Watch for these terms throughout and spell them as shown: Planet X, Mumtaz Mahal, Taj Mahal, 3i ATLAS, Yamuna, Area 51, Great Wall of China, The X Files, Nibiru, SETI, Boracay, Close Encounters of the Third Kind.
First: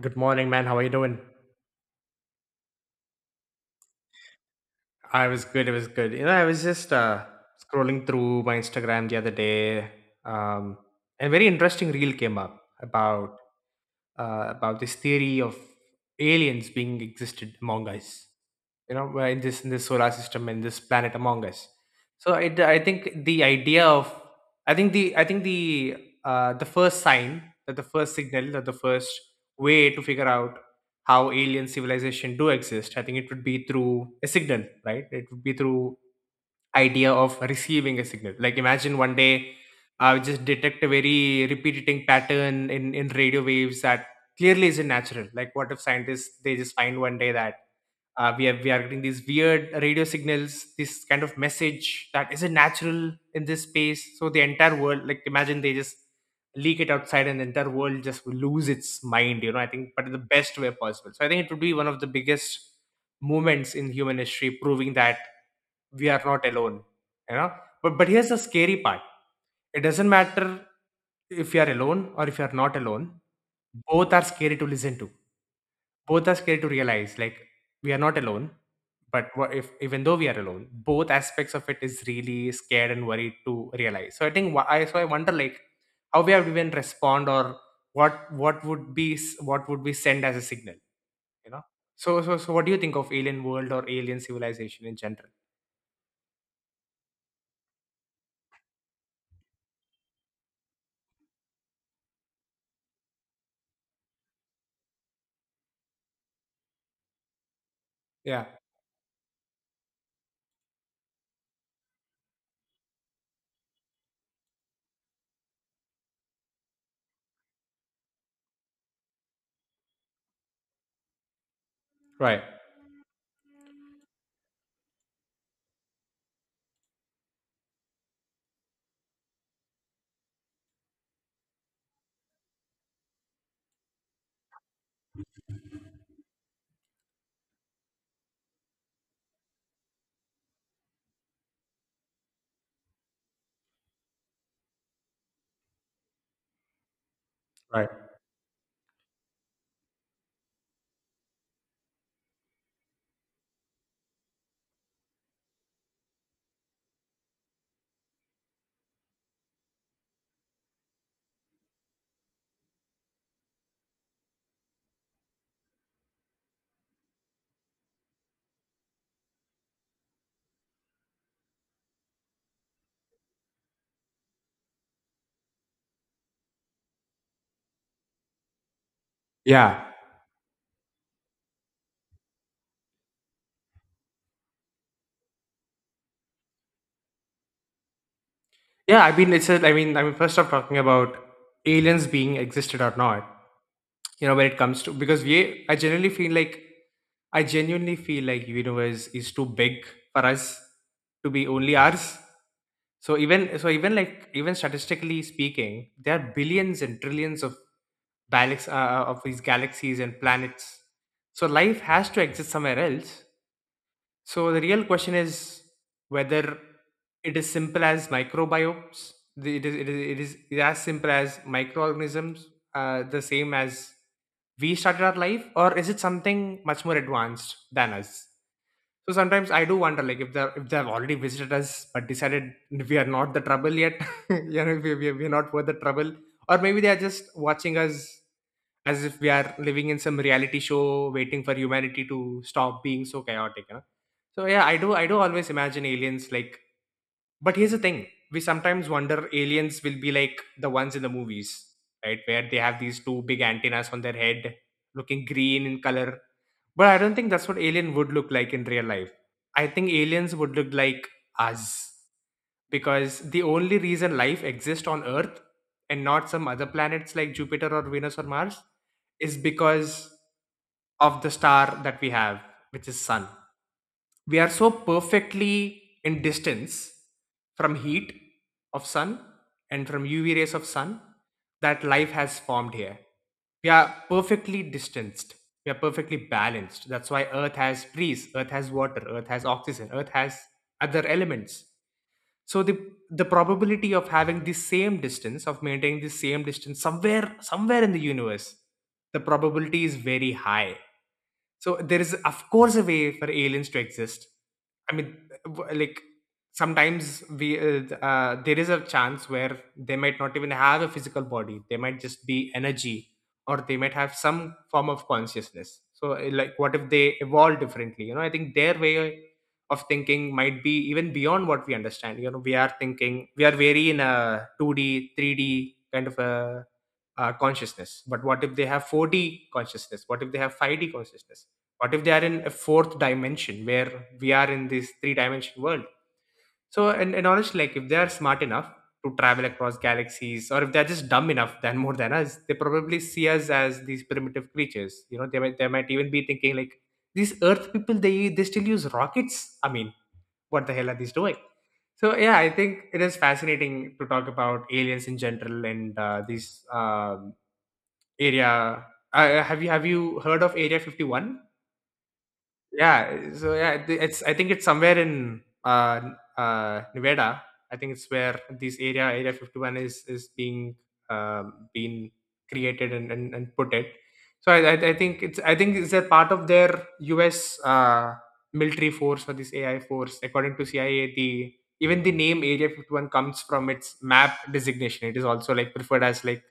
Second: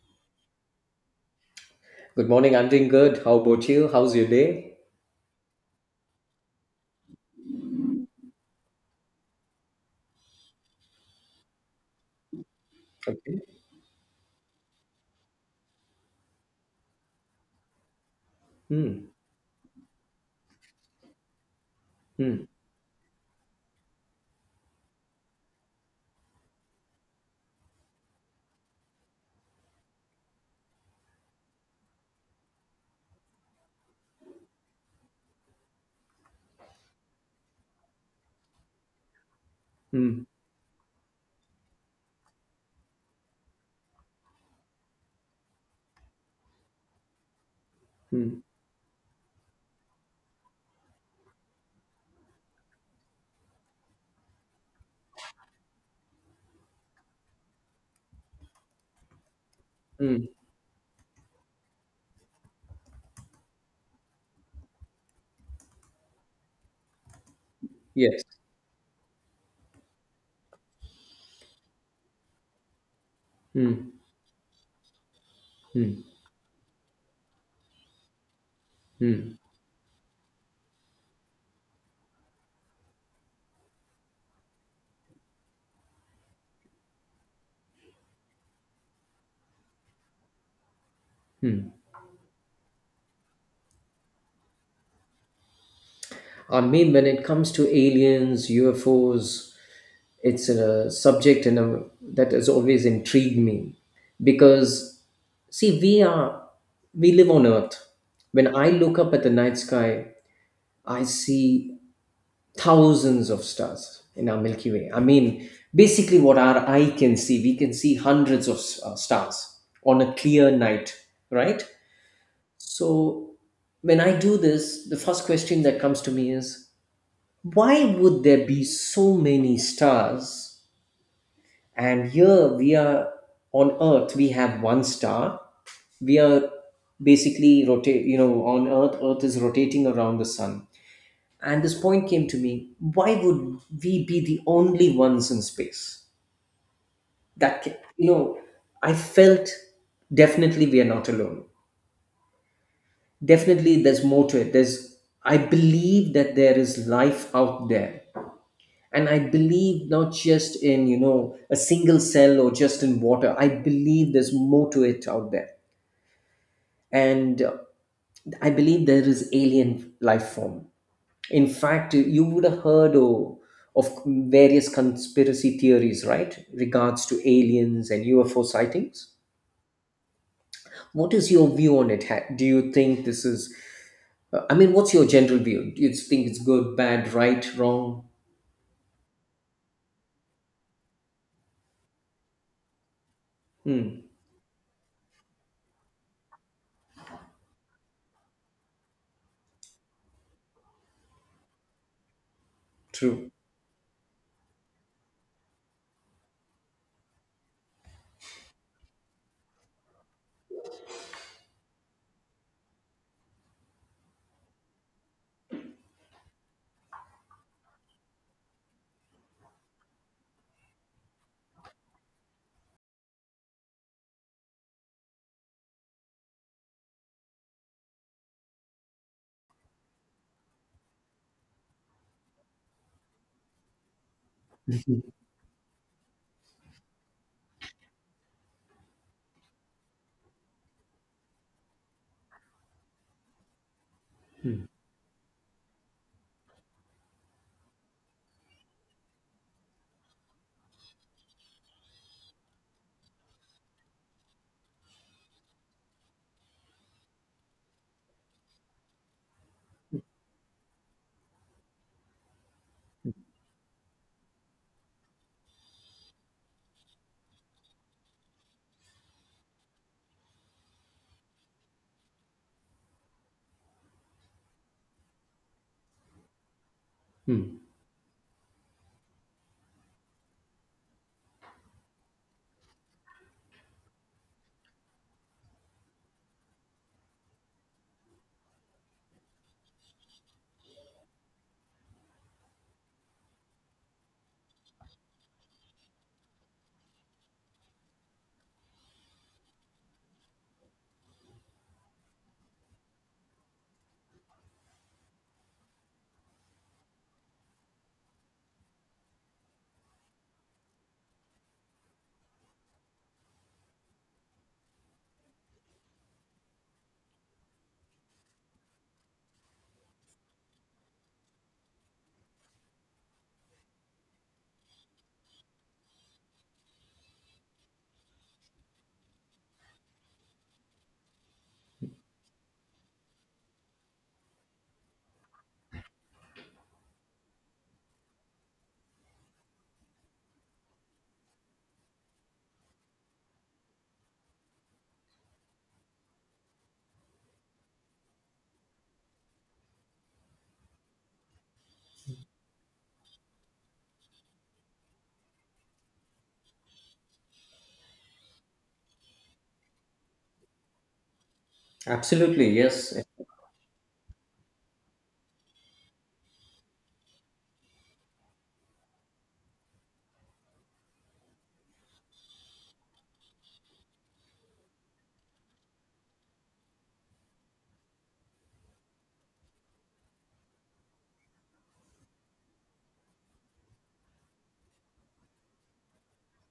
Good morning, man. How are you doing? Good morning. I'm doing good. How about you? How's your day? I was good. I was good. I was just scrolling through my Instagram the other day. um, and a very interesting reel came up about Okay. This theory of aliens being existed among us, Hmm. where in this solar system and this planet among us. So Hmm. I think the idea of I think the first sign that the first way to figure out how alien civilization do exist, I think it would be through a signal. Right? It would be through idea of receiving a signal. Like, imagine one day I Hmm. would just detect a very repeating pattern in radio waves that clearly isn't natural. Like, what if scientists they just find one day that mm, we are getting these weird radio signals, this kind of message that isn't natural in this space. So the entire world, like, imagine they just leak it outside, and the entire world just will lose its mind. I think, but in the mm. best way possible. So I think it would be one of the biggest moments in human history, proving that we are not alone you know but Yes. here's the scary part. It doesn't matter if you are alone or if you are not alone. Hmm. Both are scary to listen to. Hmm. Both are scared to realize, like, we are not alone. But Hmm. what if, even though we are alone, both aspects of it is really scared and worried to realize. So I think I wonder, like, how we have even respond, or what would be sent as a signal you know Hmm. so what do you think of alien world or alien civilization in general? I mean, when it comes to aliens, UFOs, it's a subject and a, that has always intrigued me because, see, we live on Earth. Yeah. When I look up at the night sky, I see thousands of stars in our Milky Way. I mean, basically, what our eye can see, we can see hundreds of stars on a clear night, right? Right, So, when I do this, the first question that comes to me is, why would there be so many stars? And here we are on Earth, we have one star. We are basically on Earth, Earth is rotating around the sun. And this point came to me: why would we be the only ones in space? That ca- right. you know, I felt definitely we are not alone. Definitely, there's more to it. There's I believe that there is life out there, and I believe not just in, you know, a single cell or just in water. I believe there's more to it out there, and I believe there is alien life form. In fact, you would have heard of various conspiracy theories, right? Regards to aliens and UFO sightings. Yeah, What is your view on it? Do you think I mean, what's your general view? Do you think it's good, bad, right, wrong? yeah. I mean it's a, i mean i mean first off, talking about aliens being existed or not. Hmm, You know, when it comes to, because we I generally feel like I genuinely feel like universe is too big for us to be only ours. so true. even so even like, even statistically speaking, there are billions and trillions of galaxies, of these galaxies and planets. So life has to exist somewhere else. So the real question is whether it is simple as microbiomes. It is as simple as microorganisms, the same as we started our life, or is it something much more advanced than us? So sometimes I do wonder, like, if they have already visited us but decided we are not the trouble yet, we we we are not worth the trouble, or maybe they are just watching us as if we are living in some reality show, waiting for humanity to stop being so chaotic. So, yeah, Hmm, I do always imagine aliens, like. But here's the thing. We sometimes wonder aliens will be like the ones in the movies, right? Where they have these two big antennas on their head, looking green in color. But I don't think that's what alien would look like in real life. I think aliens would look like us, because the only reason life exists on Earth and not some other planets like Jupiter or Venus or Mars is because of the star that we have, which is Sun. We are so perfectly in distance hmm. from heat of sun, and from UV rays of sun, that life has formed here. We are perfectly distanced, we are perfectly balanced. That's why Earth has breeze, Earth has water, Earth has oxygen, Earth has other elements. So, the probability of having the same distance, of maintaining the same distance, somewhere in the universe, the probability is very high. So there is, of course, a way for aliens to exist. I mean, like, sometimes we there is a chance where they might not even have a physical body. They might just be energy, or they might have some form of consciousness. So, like, what if they evolve differently? I think their way of thinking might be even beyond what we understand. We are thinking we are very in a 2D, 3D kind of a consciousness. But what if they have 4D consciousness? What if they have 5D consciousness? What if they are in a fourth dimension, where we are in this three dimension world? So, and honestly, like, if they are smart enough to travel across galaxies, or if they're just dumb enough than more than us, they probably see us as these primitive creatures. They might even be thinking like, these earth people, they still use rockets. I mean, what the hell are these doing? So, yeah, I think it is fascinating to talk about aliens in general. And, this, area, have you heard of area 51? Absolutely, yes. Yeah. So, yeah, it's, I think it's somewhere in Nevada. I think it's where this area, Area 51, is being, being created, and, put it. So I think it's a part of their U.S. Military force, or this AI force. According to CIA, the name Area 51 comes from its map designation. It is also, like, preferred as like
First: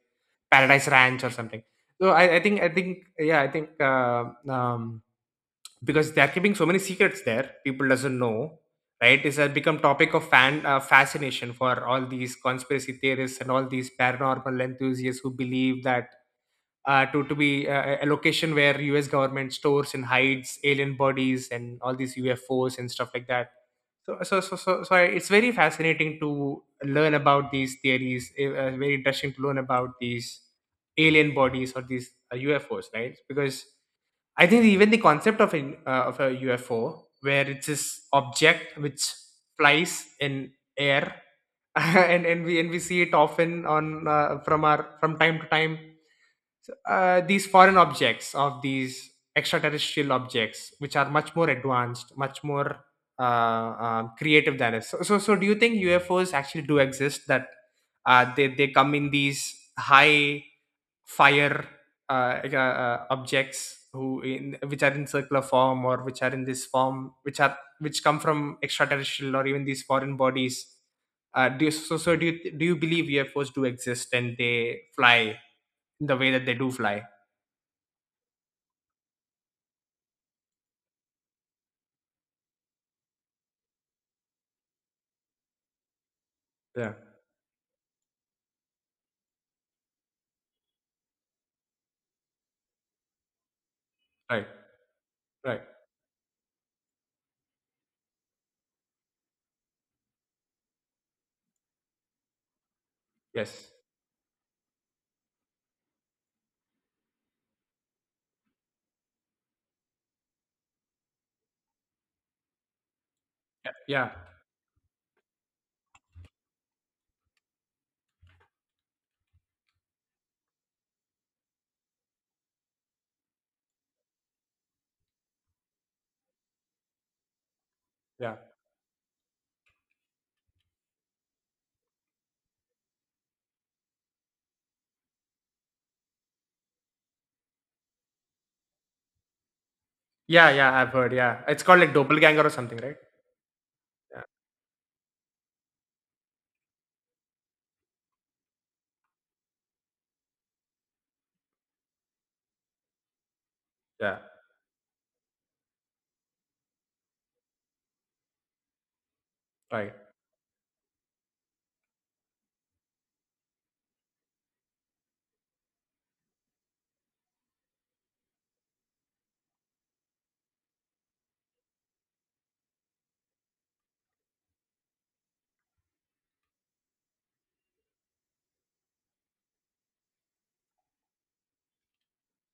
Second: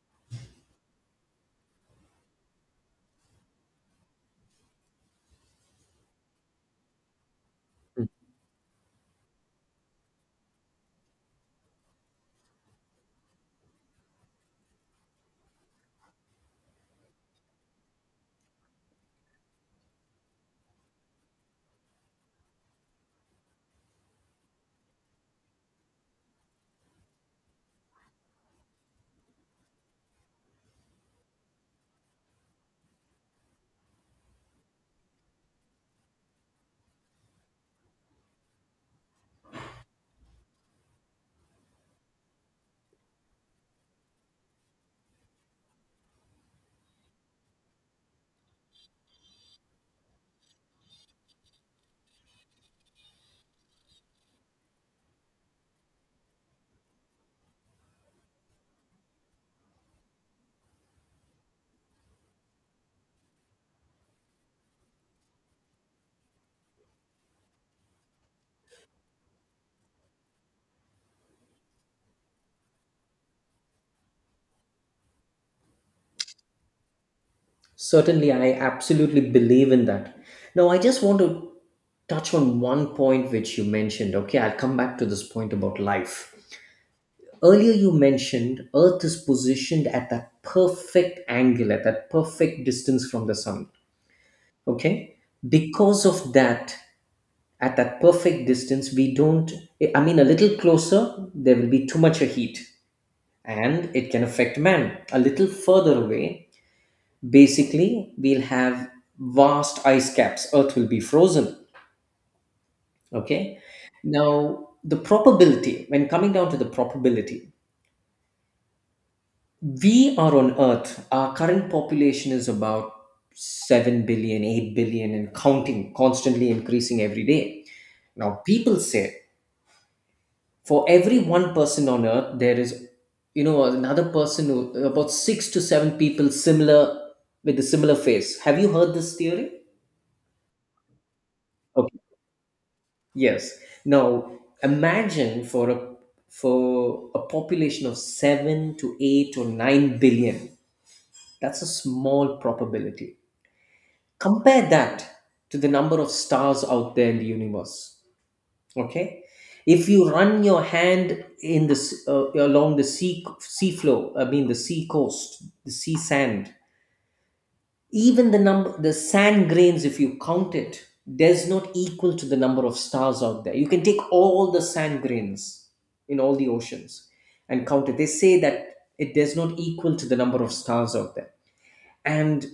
Paradise Ranch or something. So, I think yeah I think because they're keeping so many secrets there, people doesn't know, right. It's has become topic of fan fascination for all these conspiracy theorists and all these paranormal enthusiasts who believe that, to be, a location where US government stores and hides alien bodies and all these UFOs and stuff like that. So, it's very fascinating to learn about these theories, very interesting to learn about these alien bodies or these UFOs, right? Because I think even the concept of an of a UFO, where it's this object which flies in air, and we see it often on from our from time to time. So, these foreign objects, of these extraterrestrial objects, which are much more advanced, much more, creative than us. So, do you think UFOs actually do exist, that they come in these high fire, uh, like, uh, objects who in which are in circular form, or which are in this form, which come from extraterrestrial, or even these foreign bodies? Do you do you believe UFOs do exist, and they fly the way that they do fly? Certainly, I absolutely believe in that. Now, I just want to touch on one point which you mentioned. Okay, I'll come back to this point about life. Yeah. Earlier, you mentioned Earth is positioned at that perfect angle, at that perfect distance from the sun. Right. Okay? Right. Because of that, at that perfect distance, we don't, I mean, a little closer, there will be too much a heat Yes. and it can affect man. A little further away, basically, we'll have vast ice caps. Earth will be frozen. Okay? Yeah. Yeah. Now, the probability, when coming down to the probability, we are on earth, our current population is about 7 billion, 8 billion, and counting, constantly increasing every day. Now Yeah. people say, for every one person on earth there is, you know, another person who, about 6 to 7 people similar, with a similar face. Have you heard this theory? Yeah. Yeah. I've heard. Yeah. It's called like Okay, doppelganger or something, right? yes. Yeah. Now, imagine for a population of 7 to 8 or 9 billion. That's a small probability. Yeah. Compare that to the number of stars out there in the universe. Okay, if Right. you run your hand in this along the sea floor, I mean the sea coast, the sea sand, even the number, the sand grains, if you count it, does not equal to the number of stars out there. You can take all the sand grains in all the oceans and count it. They say that it does not equal to the number of stars out there. And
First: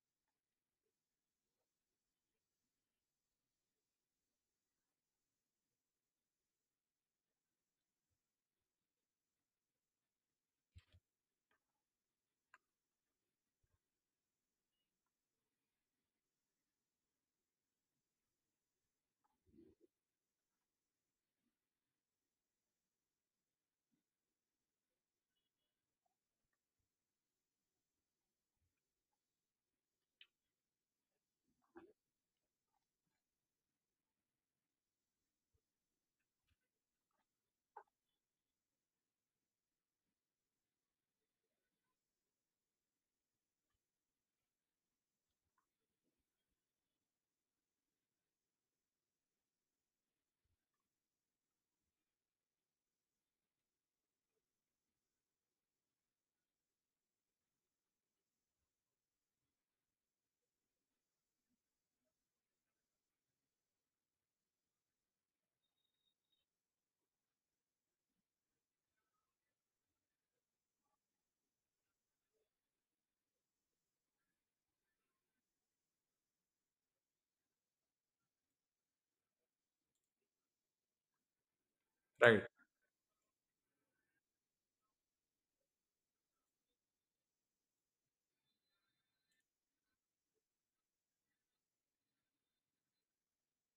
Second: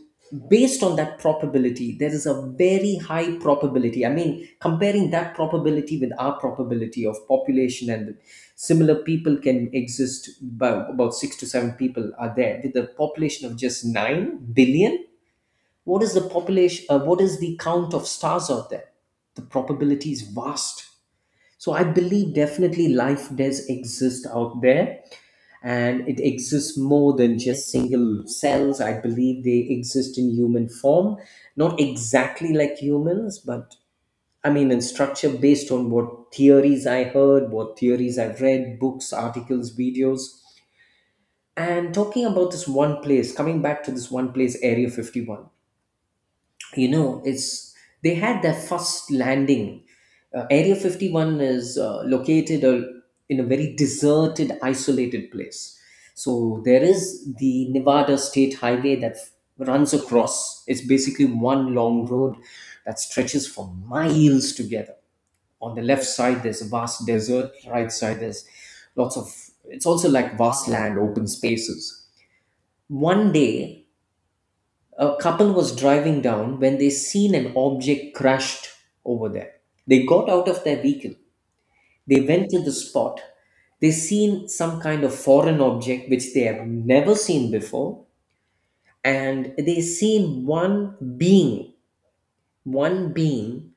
based on that probability, there is a very high probability. I mean, comparing that probability with our probability of population and similar people can exist, about 6 to 7 people are there with a population of just 9 billion. What is the population, what is the count of stars out there? The probability is vast. So I believe definitely life does exist out there, and it exists more than just single cells. I believe they exist in human form, not exactly like humans, but I mean, in structure based on what theories I heard, what theories I've read, books, articles, videos. And talking about this one place, coming back to this one place, Area 51, you know it's they had their first landing. Area 51 is located in a very deserted, isolated place. So there is the Nevada State Highway that runs across. It's basically one long road that stretches for miles together. On the left side there's a vast desert, right side there's lots of, it's also like vast land, open spaces. One day, a couple was driving down when they seen an object crashed over there. They got out of their vehicle. They Right. went to the spot. They seen some kind of foreign object which they have never seen before, and they seen one being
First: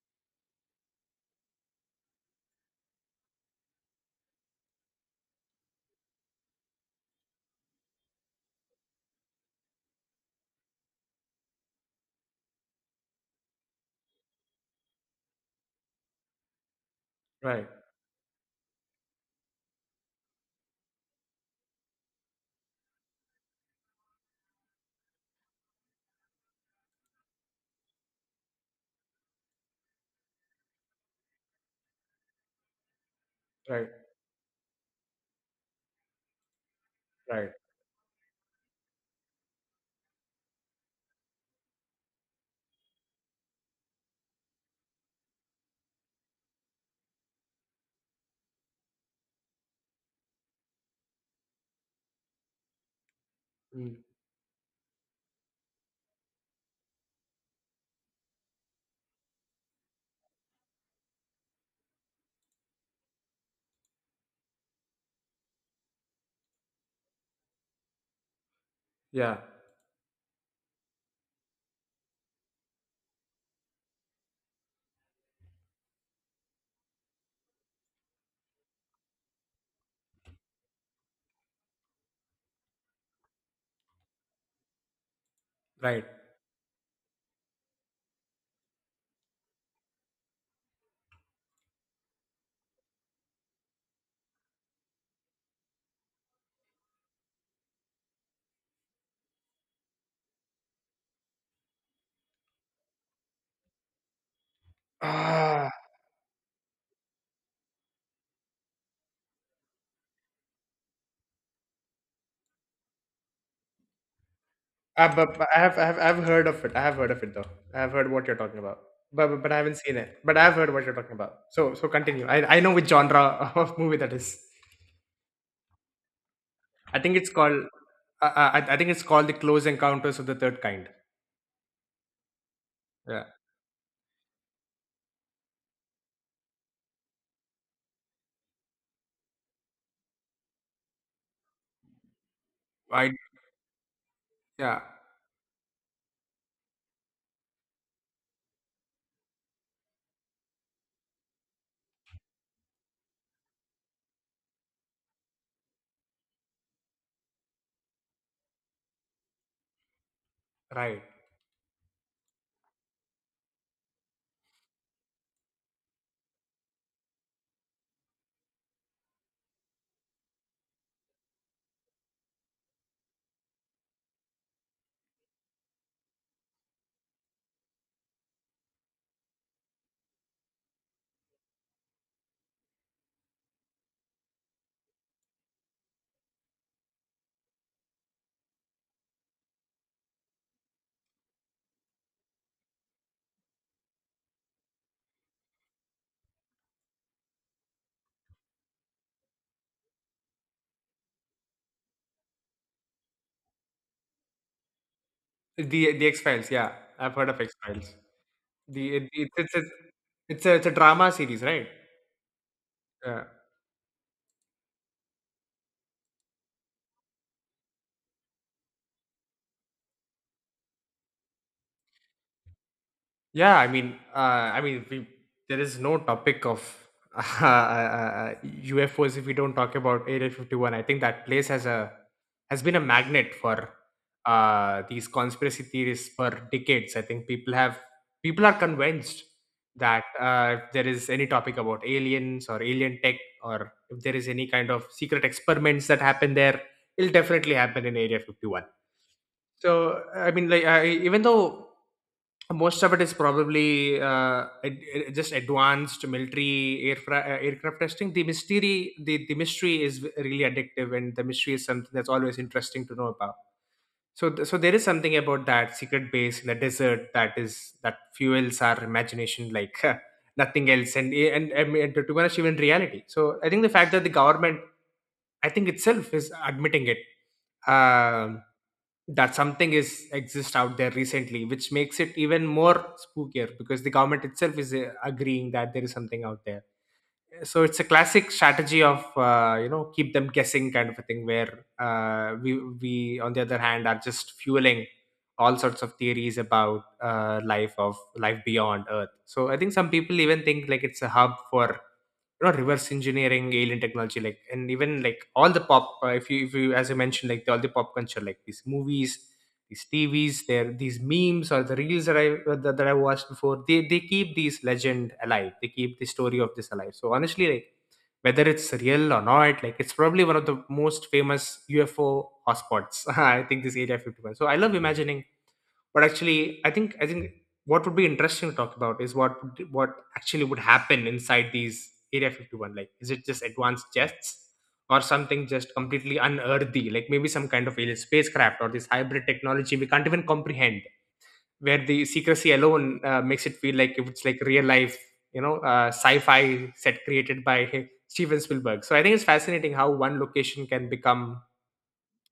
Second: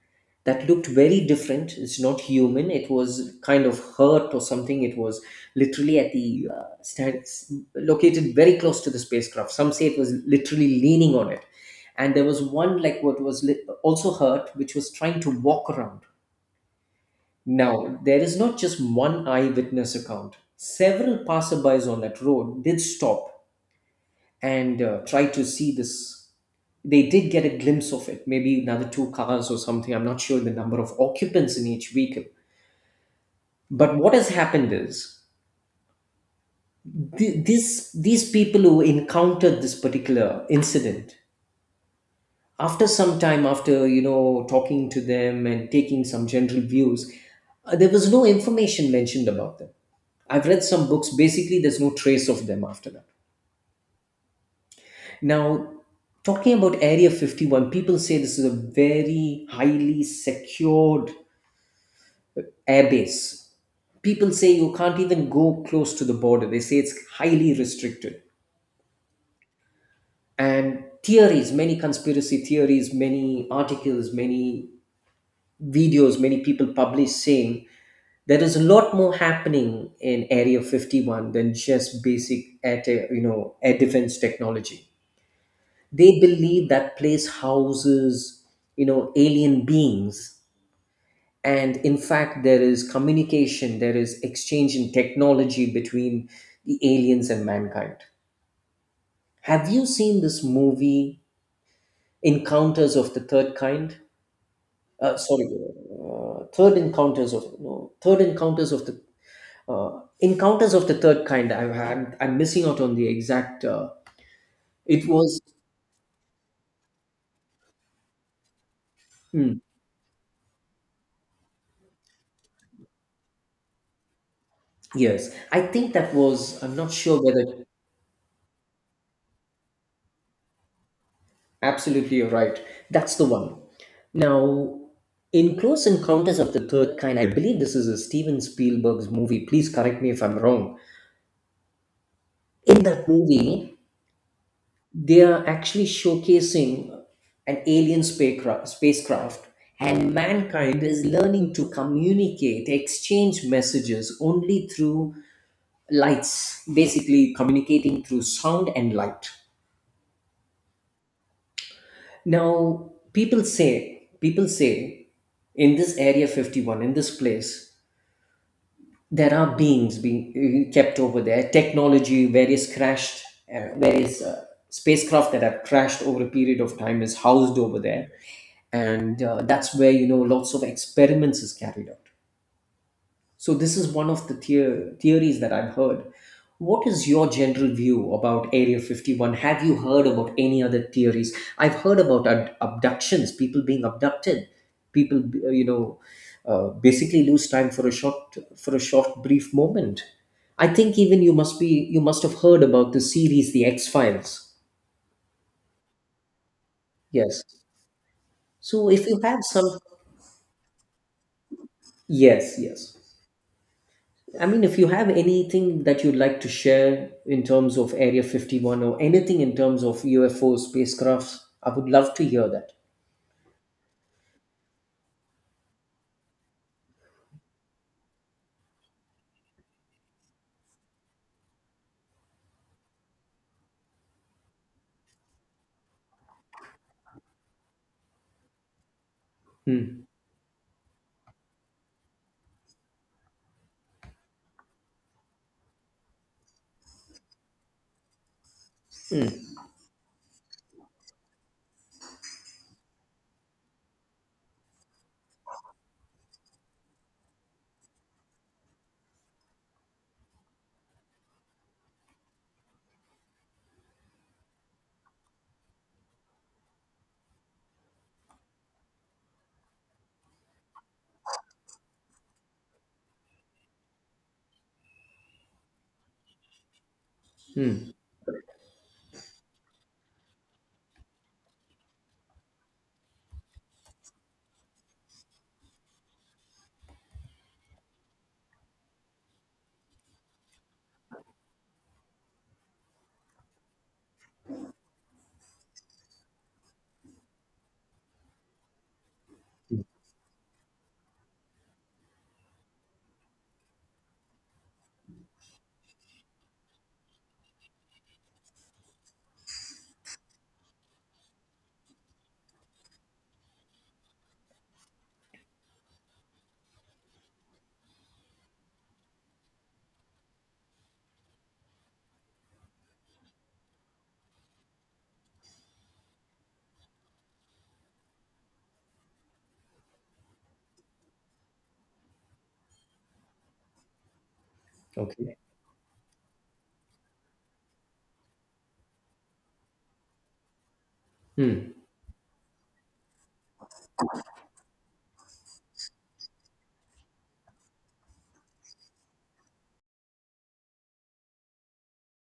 that looked very different. It's not human. It was kind of hurt or something. It was literally at the stand, located very close to the spacecraft. Some say it was literally leaning on it. And there was one like also hurt, which was trying to walk around. Right. Now, there is not just one eyewitness account. Several passerbys on that road did stop and try to see this. They did get a glimpse of it, maybe another two cars or something. I'm not sure the number of occupants in each vehicle. Right. But what has happened is, Right. These people who encountered this particular incident, after some time, after, you know, talking to them and taking some general views, there was no information mentioned about them. I've read some books. Basically, there's no trace of them after that. Mm. Now, talking about Area 51, people say this is a very highly secured airbase. People say you can't even go close to the border. They say it's highly restricted. Yeah. And theories, many conspiracy theories, many articles, many videos, many people publish saying there is a lot more happening in Area 51 than just basic air, te- you know, air defense technology. Right. They believe that place houses, you know, alien beings, and in fact there is communication, there is exchange in technology between the aliens and mankind. Have you seen this movie Encounters of the Third Kind? Uh, sorry Ah. Third encounters of no third encounters of the Encounters of the Third Kind. I'm missing out on the exact it I, but, was, but I've heard of it. I have heard of it though. I have heard what you're talking about. But I hmm, haven't seen it. But I've heard what you're talking about. So, continue. I know which genre of movie that is. yes, I think that was, I'm not I think sure it's whether. called. I think it's called the Close Encounters of the Third Kind. Absolutely, you're right. That's Yeah. the one. Now, in Close Encounters of the Third Kind, I believe this is a Steven Spielberg's movie. Please correct me if I'm wrong. In that I movie, Yeah. they are actually showcasing an alien spacecraft, and mankind is learning to communicate, exchange messages only through lights, basically communicating through sound and light. Right. Now, people say, in this area 51, in this place, there are beings being kept over there, technology, various crashed, various spacecraft that have crashed over a period of time is housed over there. And that's where, you know, lots of experiments is carried out. So this is one of the theories that I've heard. What is your general view about Area 51? Have you heard about any other theories? I've heard about abductions, people being abducted, people, basically lose time for a short, for a short brief moment. I think even you must have heard about the series The X Files. The the X-Files, yeah. I've heard of Yes. X-Files. So The it, if you it's have it's a, some, it's a it's a drama series, right? yes, yes. Yeah. I mean, if you have anything that you'd like to share in terms of Area 51 or anything in terms of UFO spacecrafts, I would love to hear that. Yeah, I mean, there is no topic of UFOs if we don't talk about Area 51. I think that place has been a magnet for these conspiracy theories for decades. I think people are convinced Hmm. that if there is any topic about aliens or alien tech, or if there is any kind of secret experiments that happen there, it'll definitely happen in Area 51. Hmm. So, I mean, like, even though most of it is probably just advanced military aircraft testing, the mystery is really addictive, and the mystery is something that's always interesting to know about. So, there is something about that secret base in the desert that is that fuels our imagination like nothing else, and, and, to be honest, even reality. So I think the fact that the government, I think itself is admitting it, Hmm. um, that something is exists out there recently, which makes it even more spookier because the government itself is agreeing that there is something out there. So it's a classic strategy of keep them guessing kind of a thing where we on the other hand are just fueling all sorts of theories about life beyond earth. So I think some people even think like it's a hub for reverse engineering alien technology, like, and even like all the pop, if you as I mentioned, like, all the pop culture like these movies, these TVs there, these memes or the reels that I watched before, they keep these legend alive, they keep the story of this alive. So honestly, like, whether it's real or not, like, it's probably one of the most famous UFO hotspots. I think this Area 51. So I love imagining, but actually I think what would be interesting to talk about is what actually would happen inside these Area 51. Like, is it just advanced jets or Okay. something just completely unearthly, like maybe some kind of alien spacecraft or this hybrid technology we can't even comprehend, Hmm. where the secrecy alone makes it feel like it's like real life, sci-fi set created by Steven Spielberg. So I think it's fascinating how one location can become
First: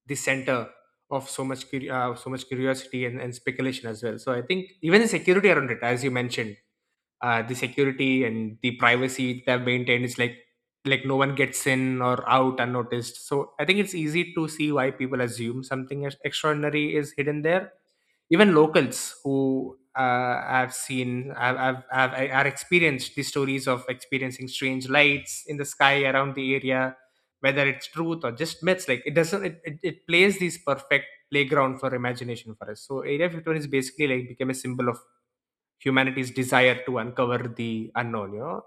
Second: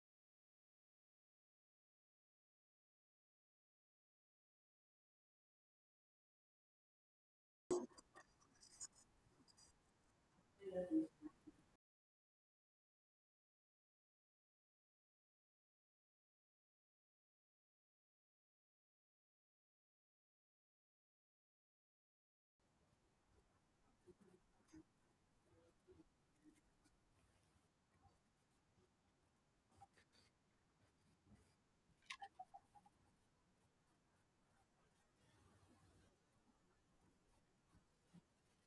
the center of so much so much curiosity and speculation as well. So I think even the security around it, as you mentioned, the security and the privacy they have maintained is like no one gets in or out unnoticed. So I think it's easy to see why people assume something extraordinary is hidden there. Even locals who I've seen, are experienced the stories of experiencing strange lights in the sky around the area, whether it's truth or just myths. Like, it doesn't, it plays this perfect playground for imagination for us. So Area 51 is basically like became a symbol of humanity's desire to uncover the unknown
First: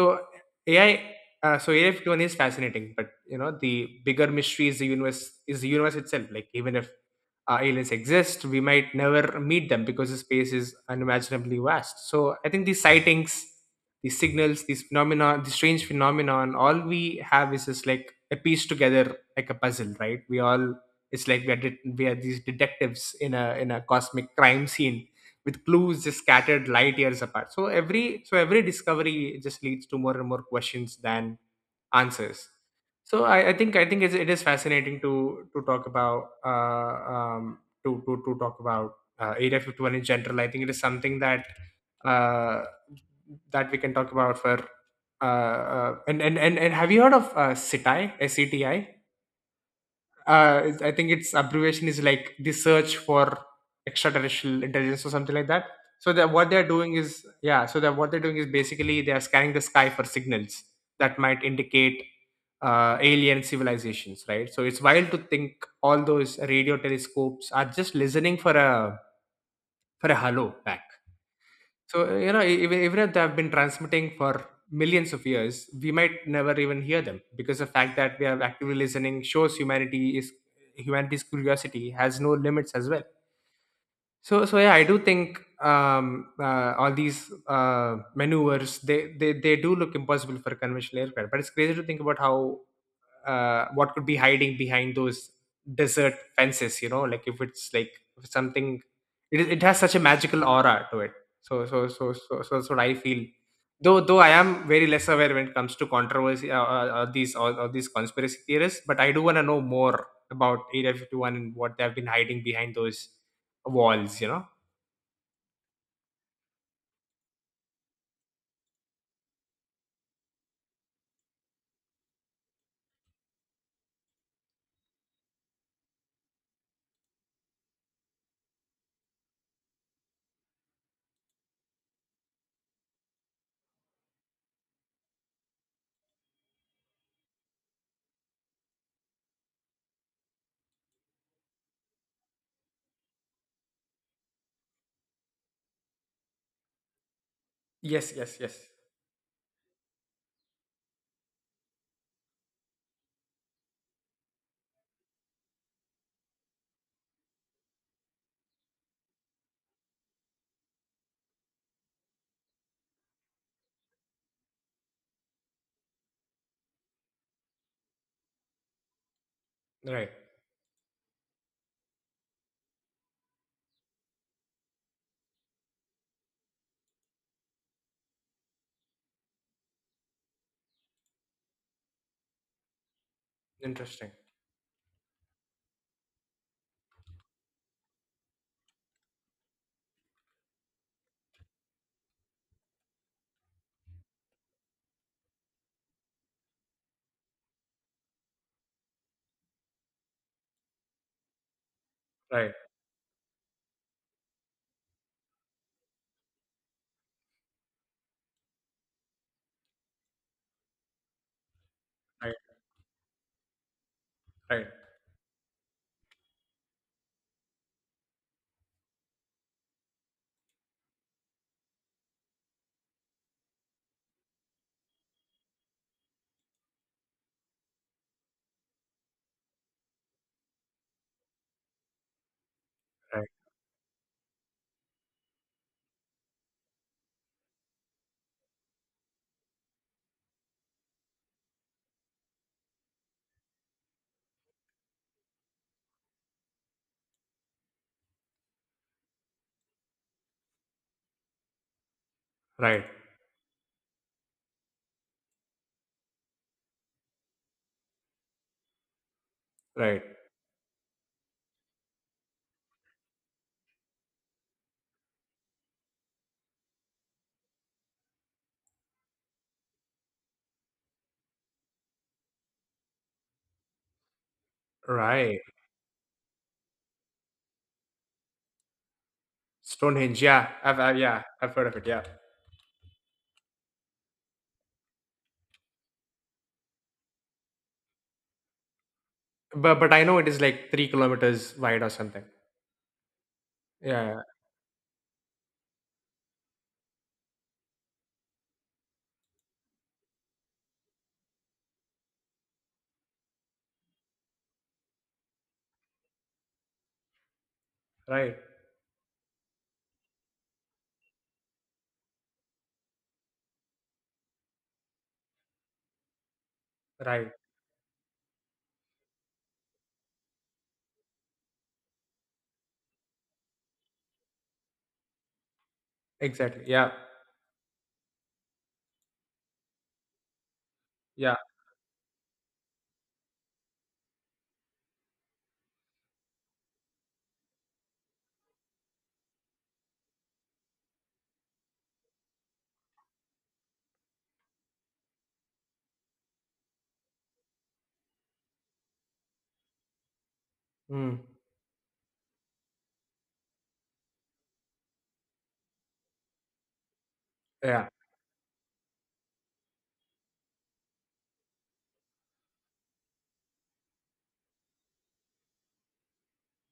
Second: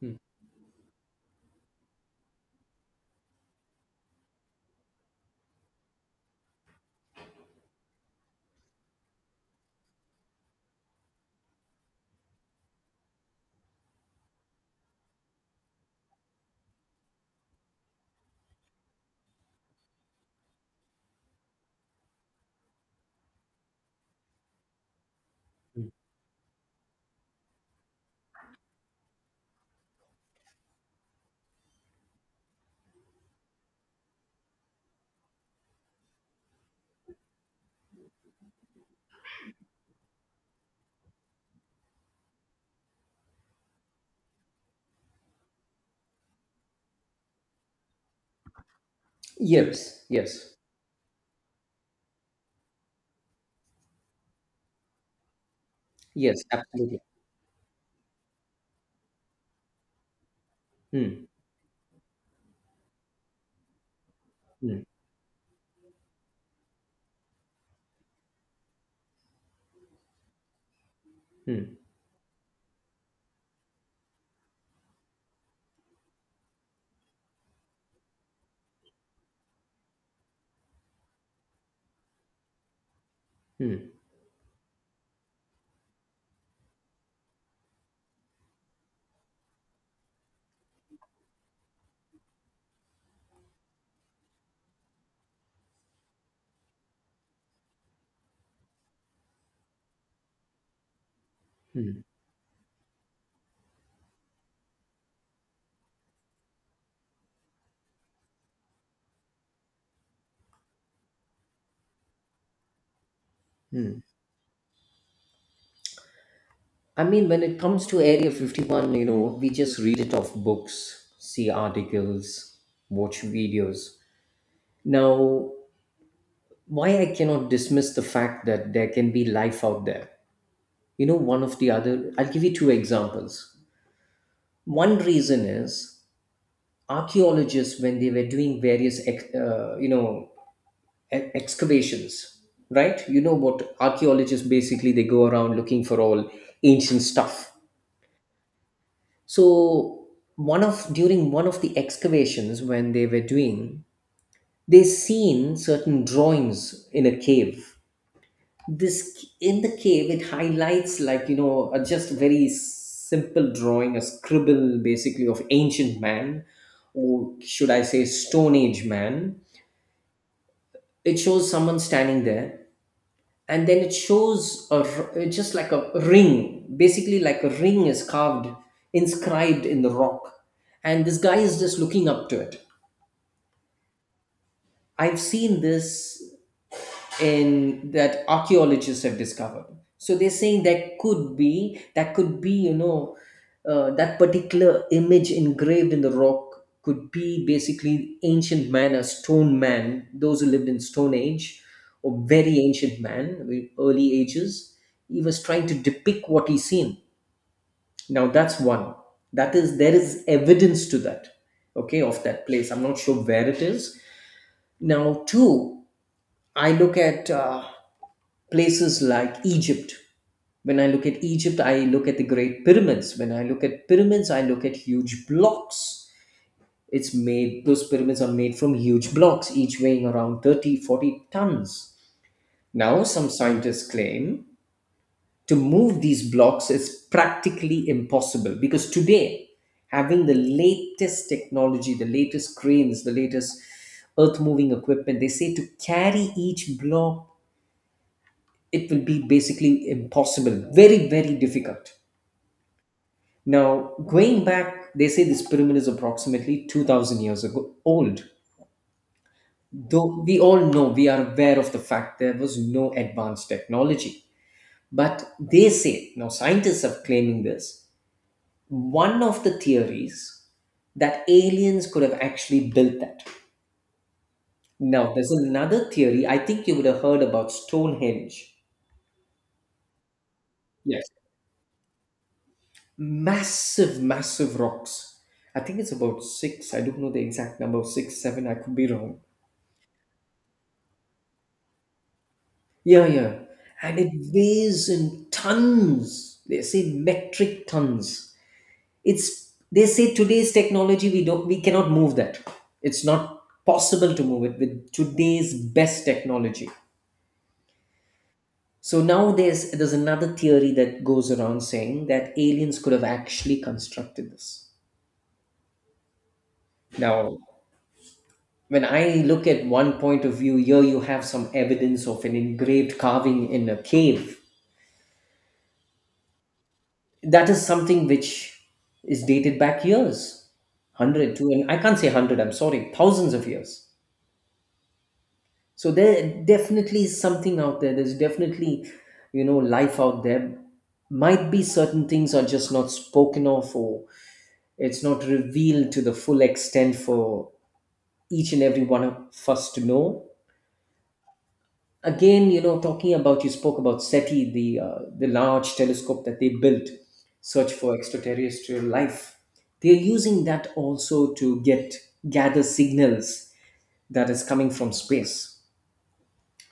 Hmm. ai ai 51 is fascinating, but the bigger mystery is the universe itself. Like, even if aliens exist, we might never meet them because the space is unimaginably vast. So I think these sightings, these signals, these phenomena, these strange phenomenon, all we have is just like a piece together like a puzzle, right? We all, it's like we are we are these detectives in a cosmic crime scene with Hmm. clues just scattered light years apart. So every discovery just leads to more and more questions than answers. So I think it is fascinating to talk about, to talk about Area 51 in general. I think it is something that uh, that we can talk about for and have you heard of CETI? SETI? S E T I? Yes. Yes. I think its abbreviation is like the search for extraterrestrial intelligence or something like that. So that Yes. what they're doing Absolutely. is, yeah. So that what they're doing is basically they are scanning the sky for signals that Hmm. might indicate alien civilizations, right? So it's Hmm. wild to think all those radio telescopes are just listening for a hello back. Hmm. So, even if they have been transmitting for millions of years, we might never even hear them because the fact that we are actively listening shows humanity's curiosity has no limits as well. Hmm. So, yeah, I do think all these maneuvers, they do look impossible for conventional aircraft. But it's crazy to think about how what could be hiding behind those desert fences, like, if it's like, if it's something, it has such a magical aura to it. so so Hmm. so so so that's what I feel. Though I am very less aware when it comes to controversy, these, or these conspiracy theorists, but I do want to know more about Area 51 and what they have been hiding behind those Hmm. walls. I mean, when it comes to Area 51, you know, we just read it off books, see articles, watch videos. Now, why I cannot dismiss the fact that there can be life out there, you know, one of the other, I'll give you 2 examples. One reason is, archaeologists, when they were doing various excavations, right, you know what archaeologists, basically they go around looking for all ancient stuff. Yes, yes, yes. So one of during one of the excavations when they were doing, they seen certain drawings in a cave. This in the cave, it highlights, like, you know, a just very simple drawing, a scribble basically, of ancient man, or should I say stone age man. Right. It shows someone standing there, and then it shows just like a ring, basically like a ring is carved, inscribed in the rock, and this guy is just looking up to it. Interesting. I've seen this in that archaeologists have discovered. So they're saying that could be, that could be, you know, that particular image engraved in the rock could be basically ancient man, a stone man, those who lived in stone age, or Right, very ancient man with early ages. He was trying to depict what he's seen. Now, that's one. That is There is evidence to that, okay, of right, that place. I'm not sure where it is. right, Now, two, I look at places like Egypt. When I look at Egypt, I look at the Great Pyramids. When I look at pyramids, I look at huge blocks. Those pyramids are made from huge blocks, each weighing around 30, 40 tons. Now, some right, scientists claim to move these blocks is practically impossible because today, having the latest technology, the latest cranes, the latest earth moving equipment, they say to carry each block it will be basically impossible, very, very difficult. right, Now, going back, they say this pyramid is approximately 2000 years ago old. right, Though we all know, we are aware of the fact there was no advanced technology. But they say, now scientists are claiming this, one of the theories that aliens could have actually built that. Now, there's right. another theory, I think you would have heard about Stonehenge. Stonehenge, yeah, I've, I yeah, I've heard of it, yeah. Massive, massive rocks. I think it's about six. I don't know the exact number, six, seven. I could be wrong. But I know it is like 3 kilometers wide or something. Yeah, yeah. Yeah, And it yeah. weighs in tons. They say metric tons. It's They say today's technology we cannot move that. It's not possible to move it with today's best technology. Right, So now there's another theory that goes around saying that aliens could have actually constructed this. right. Now, when I look at one point of view, here you have some evidence of an engraved carving in a cave. Exactly. Yeah, That is something which is dated back years, yeah. 100 to, and I can't say 100, I'm sorry, thousands of years. So there definitely is something out there. There's definitely, life out there. Might be certain things are just not spoken of, or it's not revealed to the full extent for each and every one of us to know. Mm. Again, talking about, you spoke about SETI, the large telescope that they built, search Yeah. for extraterrestrial life. They're using that also to get gather signals that is coming from space.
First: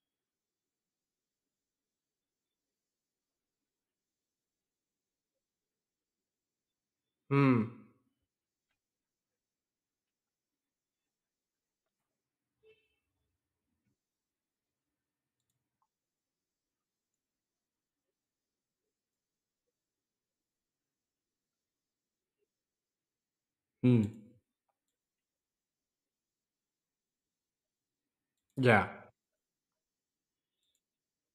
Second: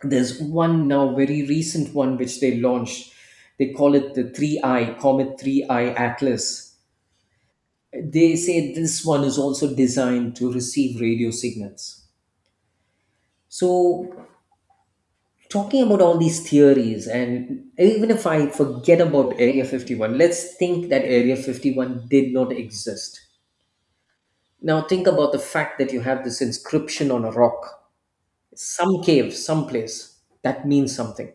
There's one now, very recent one, which they launched. They call it the 3i comet, 3i atlas. Mm. They say this one is also designed to receive radio signals. So, talking about all these theories, and even if I forget about area 51, let's think that area 51 did not exist. Mm. Now think about the fact that you have this inscription on a rock, Yeah, some cave someplace, that means something.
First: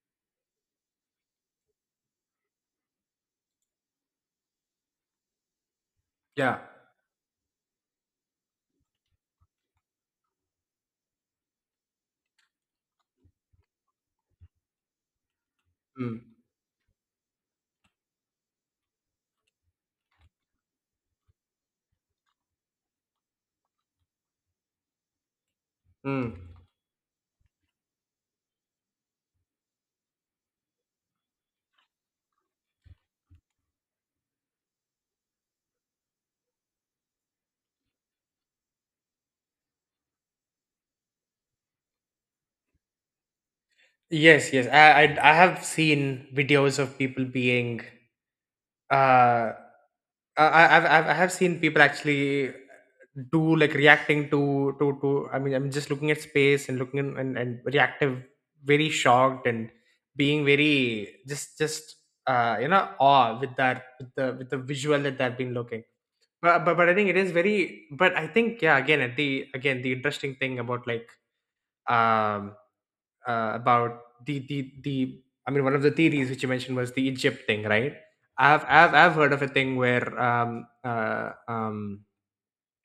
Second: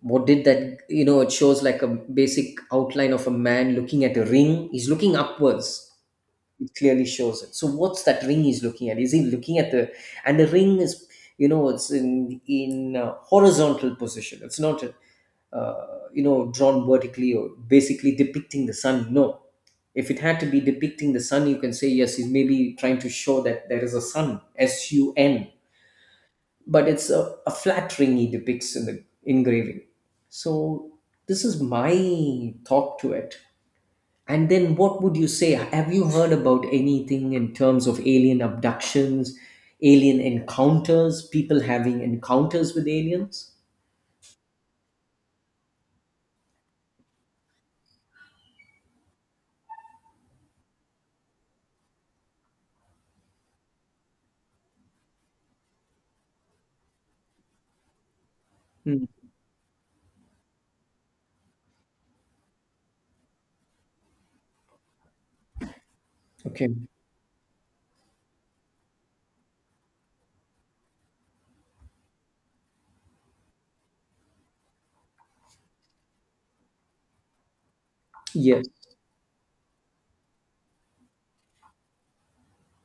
What did that, it shows like a basic outline of a man looking at a ring, he's looking upwards. yeah. It clearly shows it. So what's that ring he's looking at? Is he looking at the— and the ring is, it's in horizontal position. It's not, uh, Mm. Drawn vertically, or basically depicting the sun. No, if it had to be depicting the sun, you can say yes, he's maybe trying to show that there is a sun, sun. Mm. But it's a flat ring he depicts in the engraving. So this is my thought to it. And then, what would you say? Have you heard about anything in terms of alien abductions, alien encounters, people having encounters with aliens? Yes, yes. I have seen videos of people being, uh, I, I've I have seen people actually do like reacting to. I mean, I'm just looking at space and looking in, and reactive, very Hmm. shocked and being very just, awe with that, with the visual that they've been looking. But, Okay. but but I think it is very. But I think, yeah. Again, at the again the interesting thing about, like, um about the I mean, one of the theories which you mentioned was the Egypt thing, right? I've Yes. I've I've heard of a thing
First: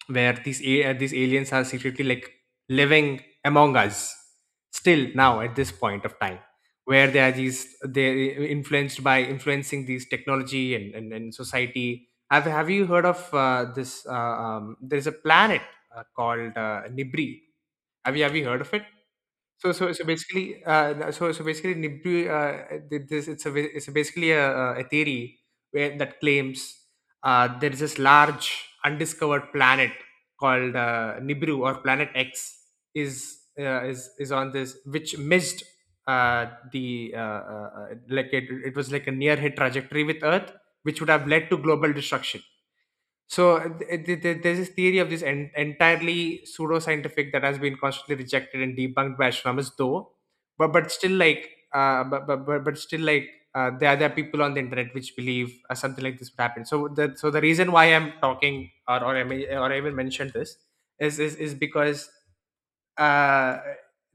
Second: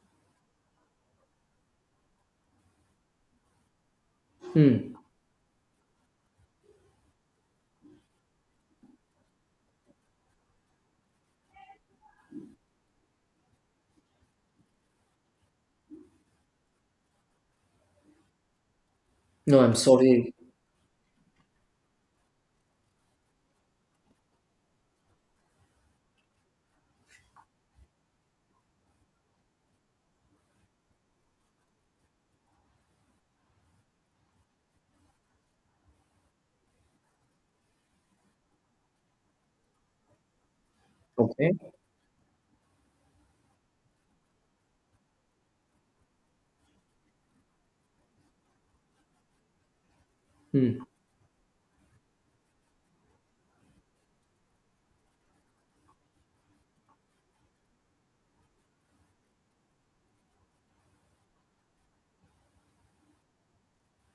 where these these aliens are secretly, like, living among us Hmm. still now at this point of time, where they are these, they influenced by influencing these technology and society. Have you heard of this there's a planet called Nibri? Have you heard of it? No, so I'm so so sorry. basically, basically, Nibiru, th- this it's a it's a basically a, a theory where that claims, there is this large undiscovered planet called, Nibiru or Planet X, is on this, which missed uh, the like, it was like a near hit trajectory with Earth, which would have led Okay. to global destruction. So there's this theory of this entirely pseudoscientific that has been constantly rejected and debunked by astronomers, though. But Hmm. but still, like, but still, like, there are people on the internet which believe, something like this would happen. So the reason why I'm talking, or I may, or I even mentioned this is because, uh,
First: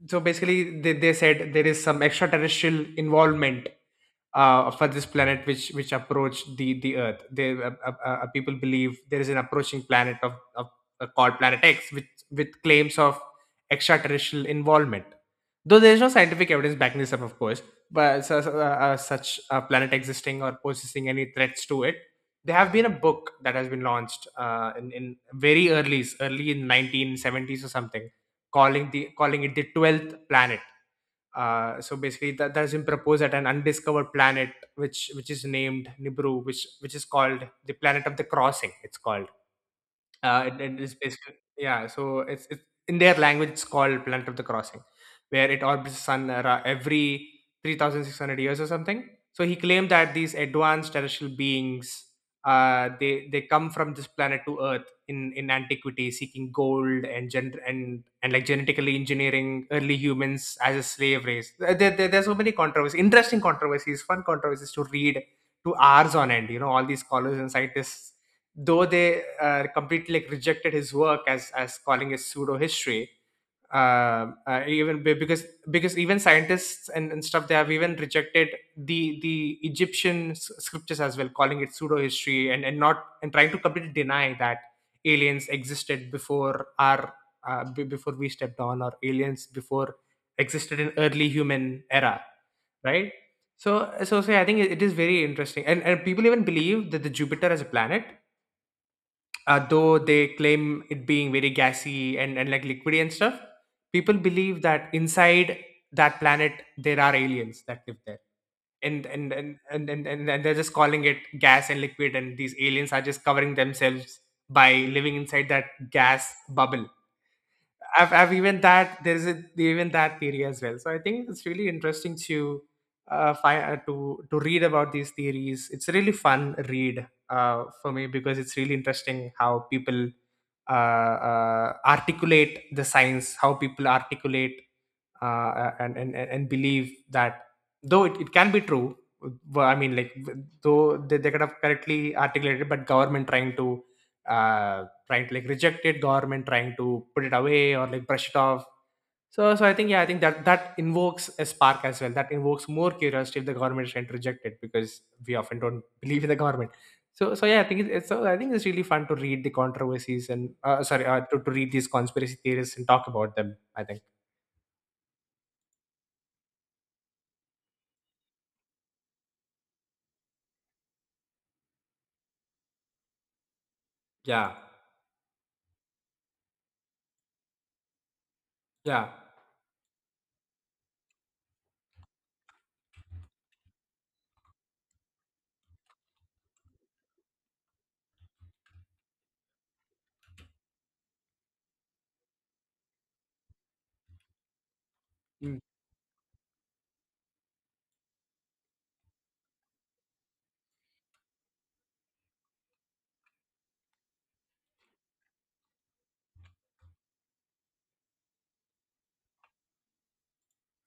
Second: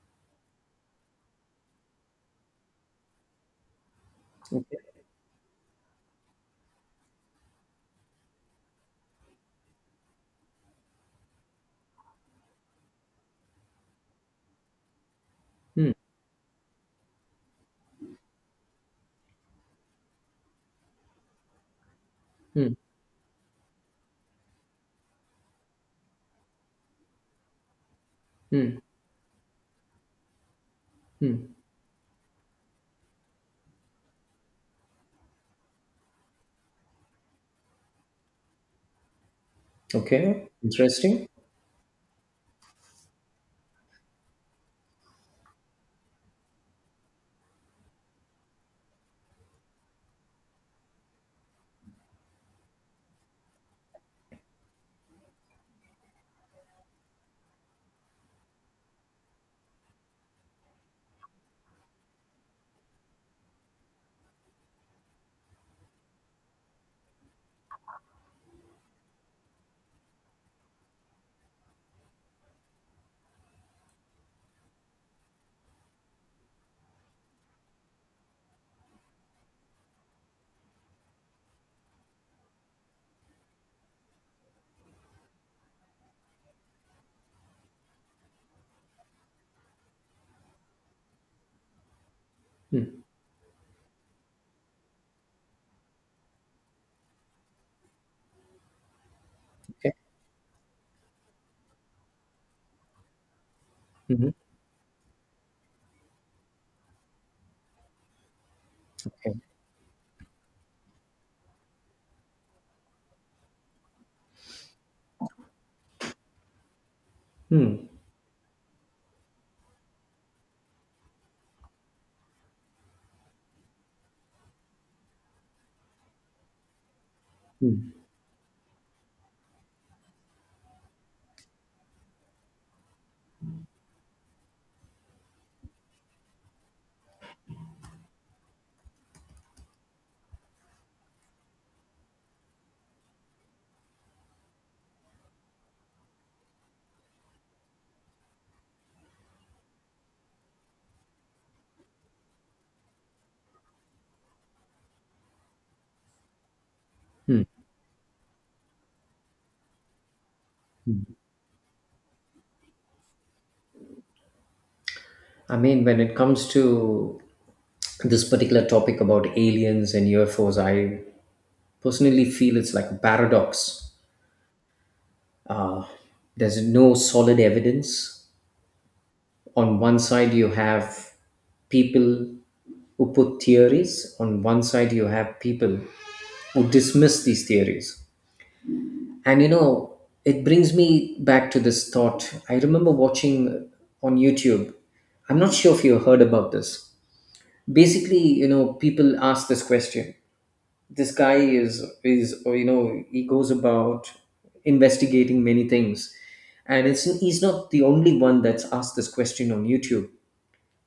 so basically they said there is some extraterrestrial involvement Okay. for this planet, which approached the earth. They People believe there is an approaching planet of called Planet X with claims of extraterrestrial involvement, though Hmm. there is no scientific evidence backing this up, of course. But such a planet existing or possessing any threats to it, there have Hmm. been a book that has been launched, in very early in 1970s or something, Hmm. Calling it the 12th planet. Hmm. So basically that has been proposed at an undiscovered planet which is named Nibiru, which is called the Planet of the Crossing, it's called. Okay. It is Interesting. basically, yeah. So it's in their language. It's called Planet of the Crossing, where it orbits the sun every 3,600 years or something. So he claimed that these advanced terrestrial beings, they come from this planet to Earth in antiquity, seeking gold and like genetically engineering early humans as a slave race. There's so many controversies, interesting controversies, fun controversies to read to hours on end. You know, all these scholars and scientists, though they, completely like rejected his work as calling it pseudo history. Even be- because Even scientists and stuff, they have even rejected the Egyptian scriptures as well, calling it pseudo history and not and trying to completely deny that aliens existed before our, b- before we stepped on or aliens before existed in early human era. Hmm. Right. So I think it is very interesting, and people even believe that the Jupiter as a planet, Okay. though they claim it being very gassy and like liquidy and stuff, people Mhm. believe that inside that planet there are aliens that live there. And and Okay. and, and, and, and, and they're just calling it gas and liquid, and these aliens are just covering themselves by living inside that gas bubble. Hmm. I've even that there's even that theory as well. So I think it's really interesting to, find, to read about these theories. It's a really fun read for Hmm. me because it's really interesting how people articulate the science, how people articulate and believe that, though it can be true. Well, I mean, like, though they could have correctly articulated, but government trying to, uh, trying to like reject it, government trying to put it away or like brush it off. So I think, yeah, I think that invokes a spark as well. That invokes more curiosity if the government is trying to reject it because we often don't believe in the government. So Hmm. so yeah, I think it's so I think it's really fun to read the controversies and, sorry, to read these conspiracy theories and talk about them. I think. I mean, when it comes to this particular topic about aliens and UFOs, I personally feel it's like a paradox. Yeah, Uh, there's no solid evidence. yeah. On one side, you have people who put theories; on one side, you have people who dismiss these theories. And it brings me back to this thought. I remember watching on YouTube. I'm not Mm. sure if you heard about this. Basically, people ask this question. This guy is, or he goes about investigating many things, and it's he's not the only one that's asked this question on YouTube.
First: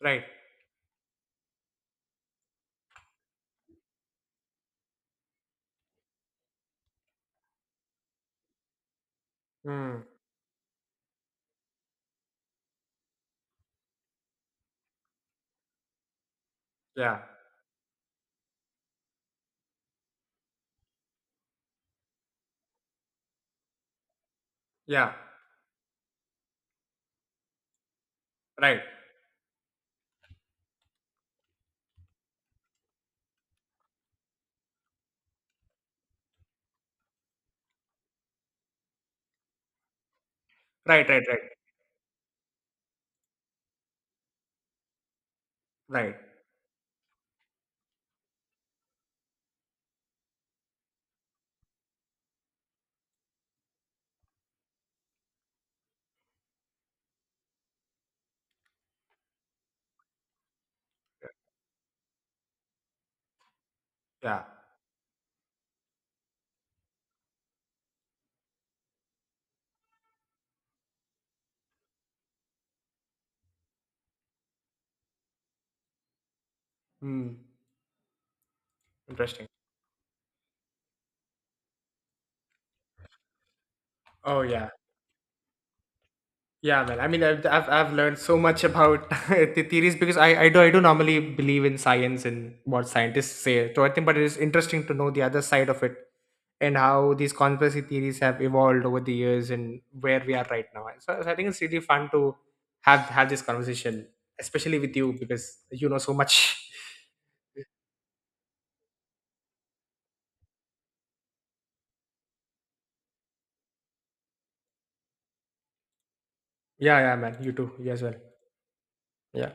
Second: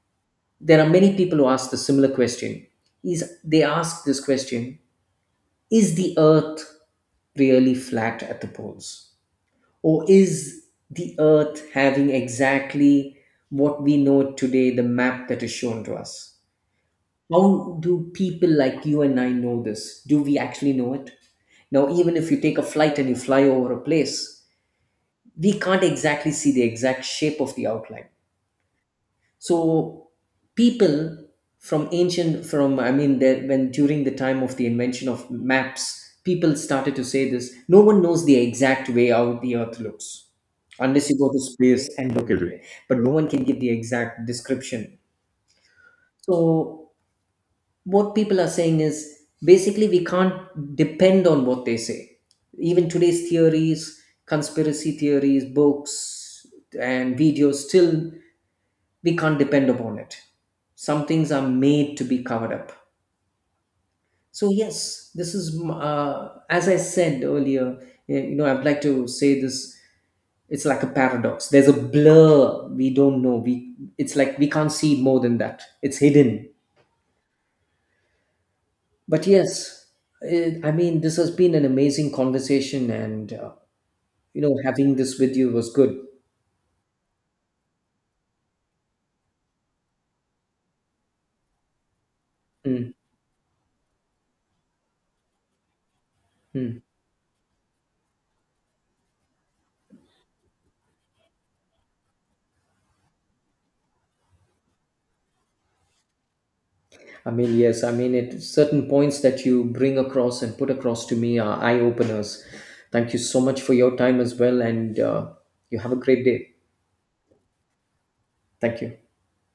Right. There are many people who ask the similar question. Is They ask this question: is the Earth really flat at the poles? Mm. Or is the Earth having exactly what we know today, the map that is shown to us? Yeah, How do people like you and I know this? Do we actually know it? Now, even if you take a flight and you fly over a place, yeah. we can't exactly see the exact shape of the outline. Right, So people, from ancient from I mean, there when during the time of the invention of maps, people started to say this. No one knows the exact way how the Earth looks, right, unless you right, go to right, space and look at it. But no one can give the exact description. right. So what people are saying is basically we can't depend on what they say. Even today's theories, conspiracy theories, books, and videos, still we can't depend upon it. Some things are made to be covered up. Yeah. So yes, this is, as I said earlier. I'd like to say this. It's like a paradox. There's a blur. We don't know. We It's like we can't see more than that. It's hidden. Mm. But Interesting. yes, I mean, this has been an amazing conversation, and Oh, yeah. having this with you was good. Yeah, man. I mean, I've learned so much about the theories because I do normally believe in science and what Mm, scientists say. So I think, but it is interesting to know the other side of it and mm. how these conspiracy theories have evolved over the years and where we are right now. So, I think it's really fun to have this conversation, especially with you because you know so much. I mean, yes, I mean, it certain points that you bring across and put across to me are eye openers. Thank you so much for your time as well, and you have a great day. Yeah, yeah, man. You too. You as well. Thank you. Yeah.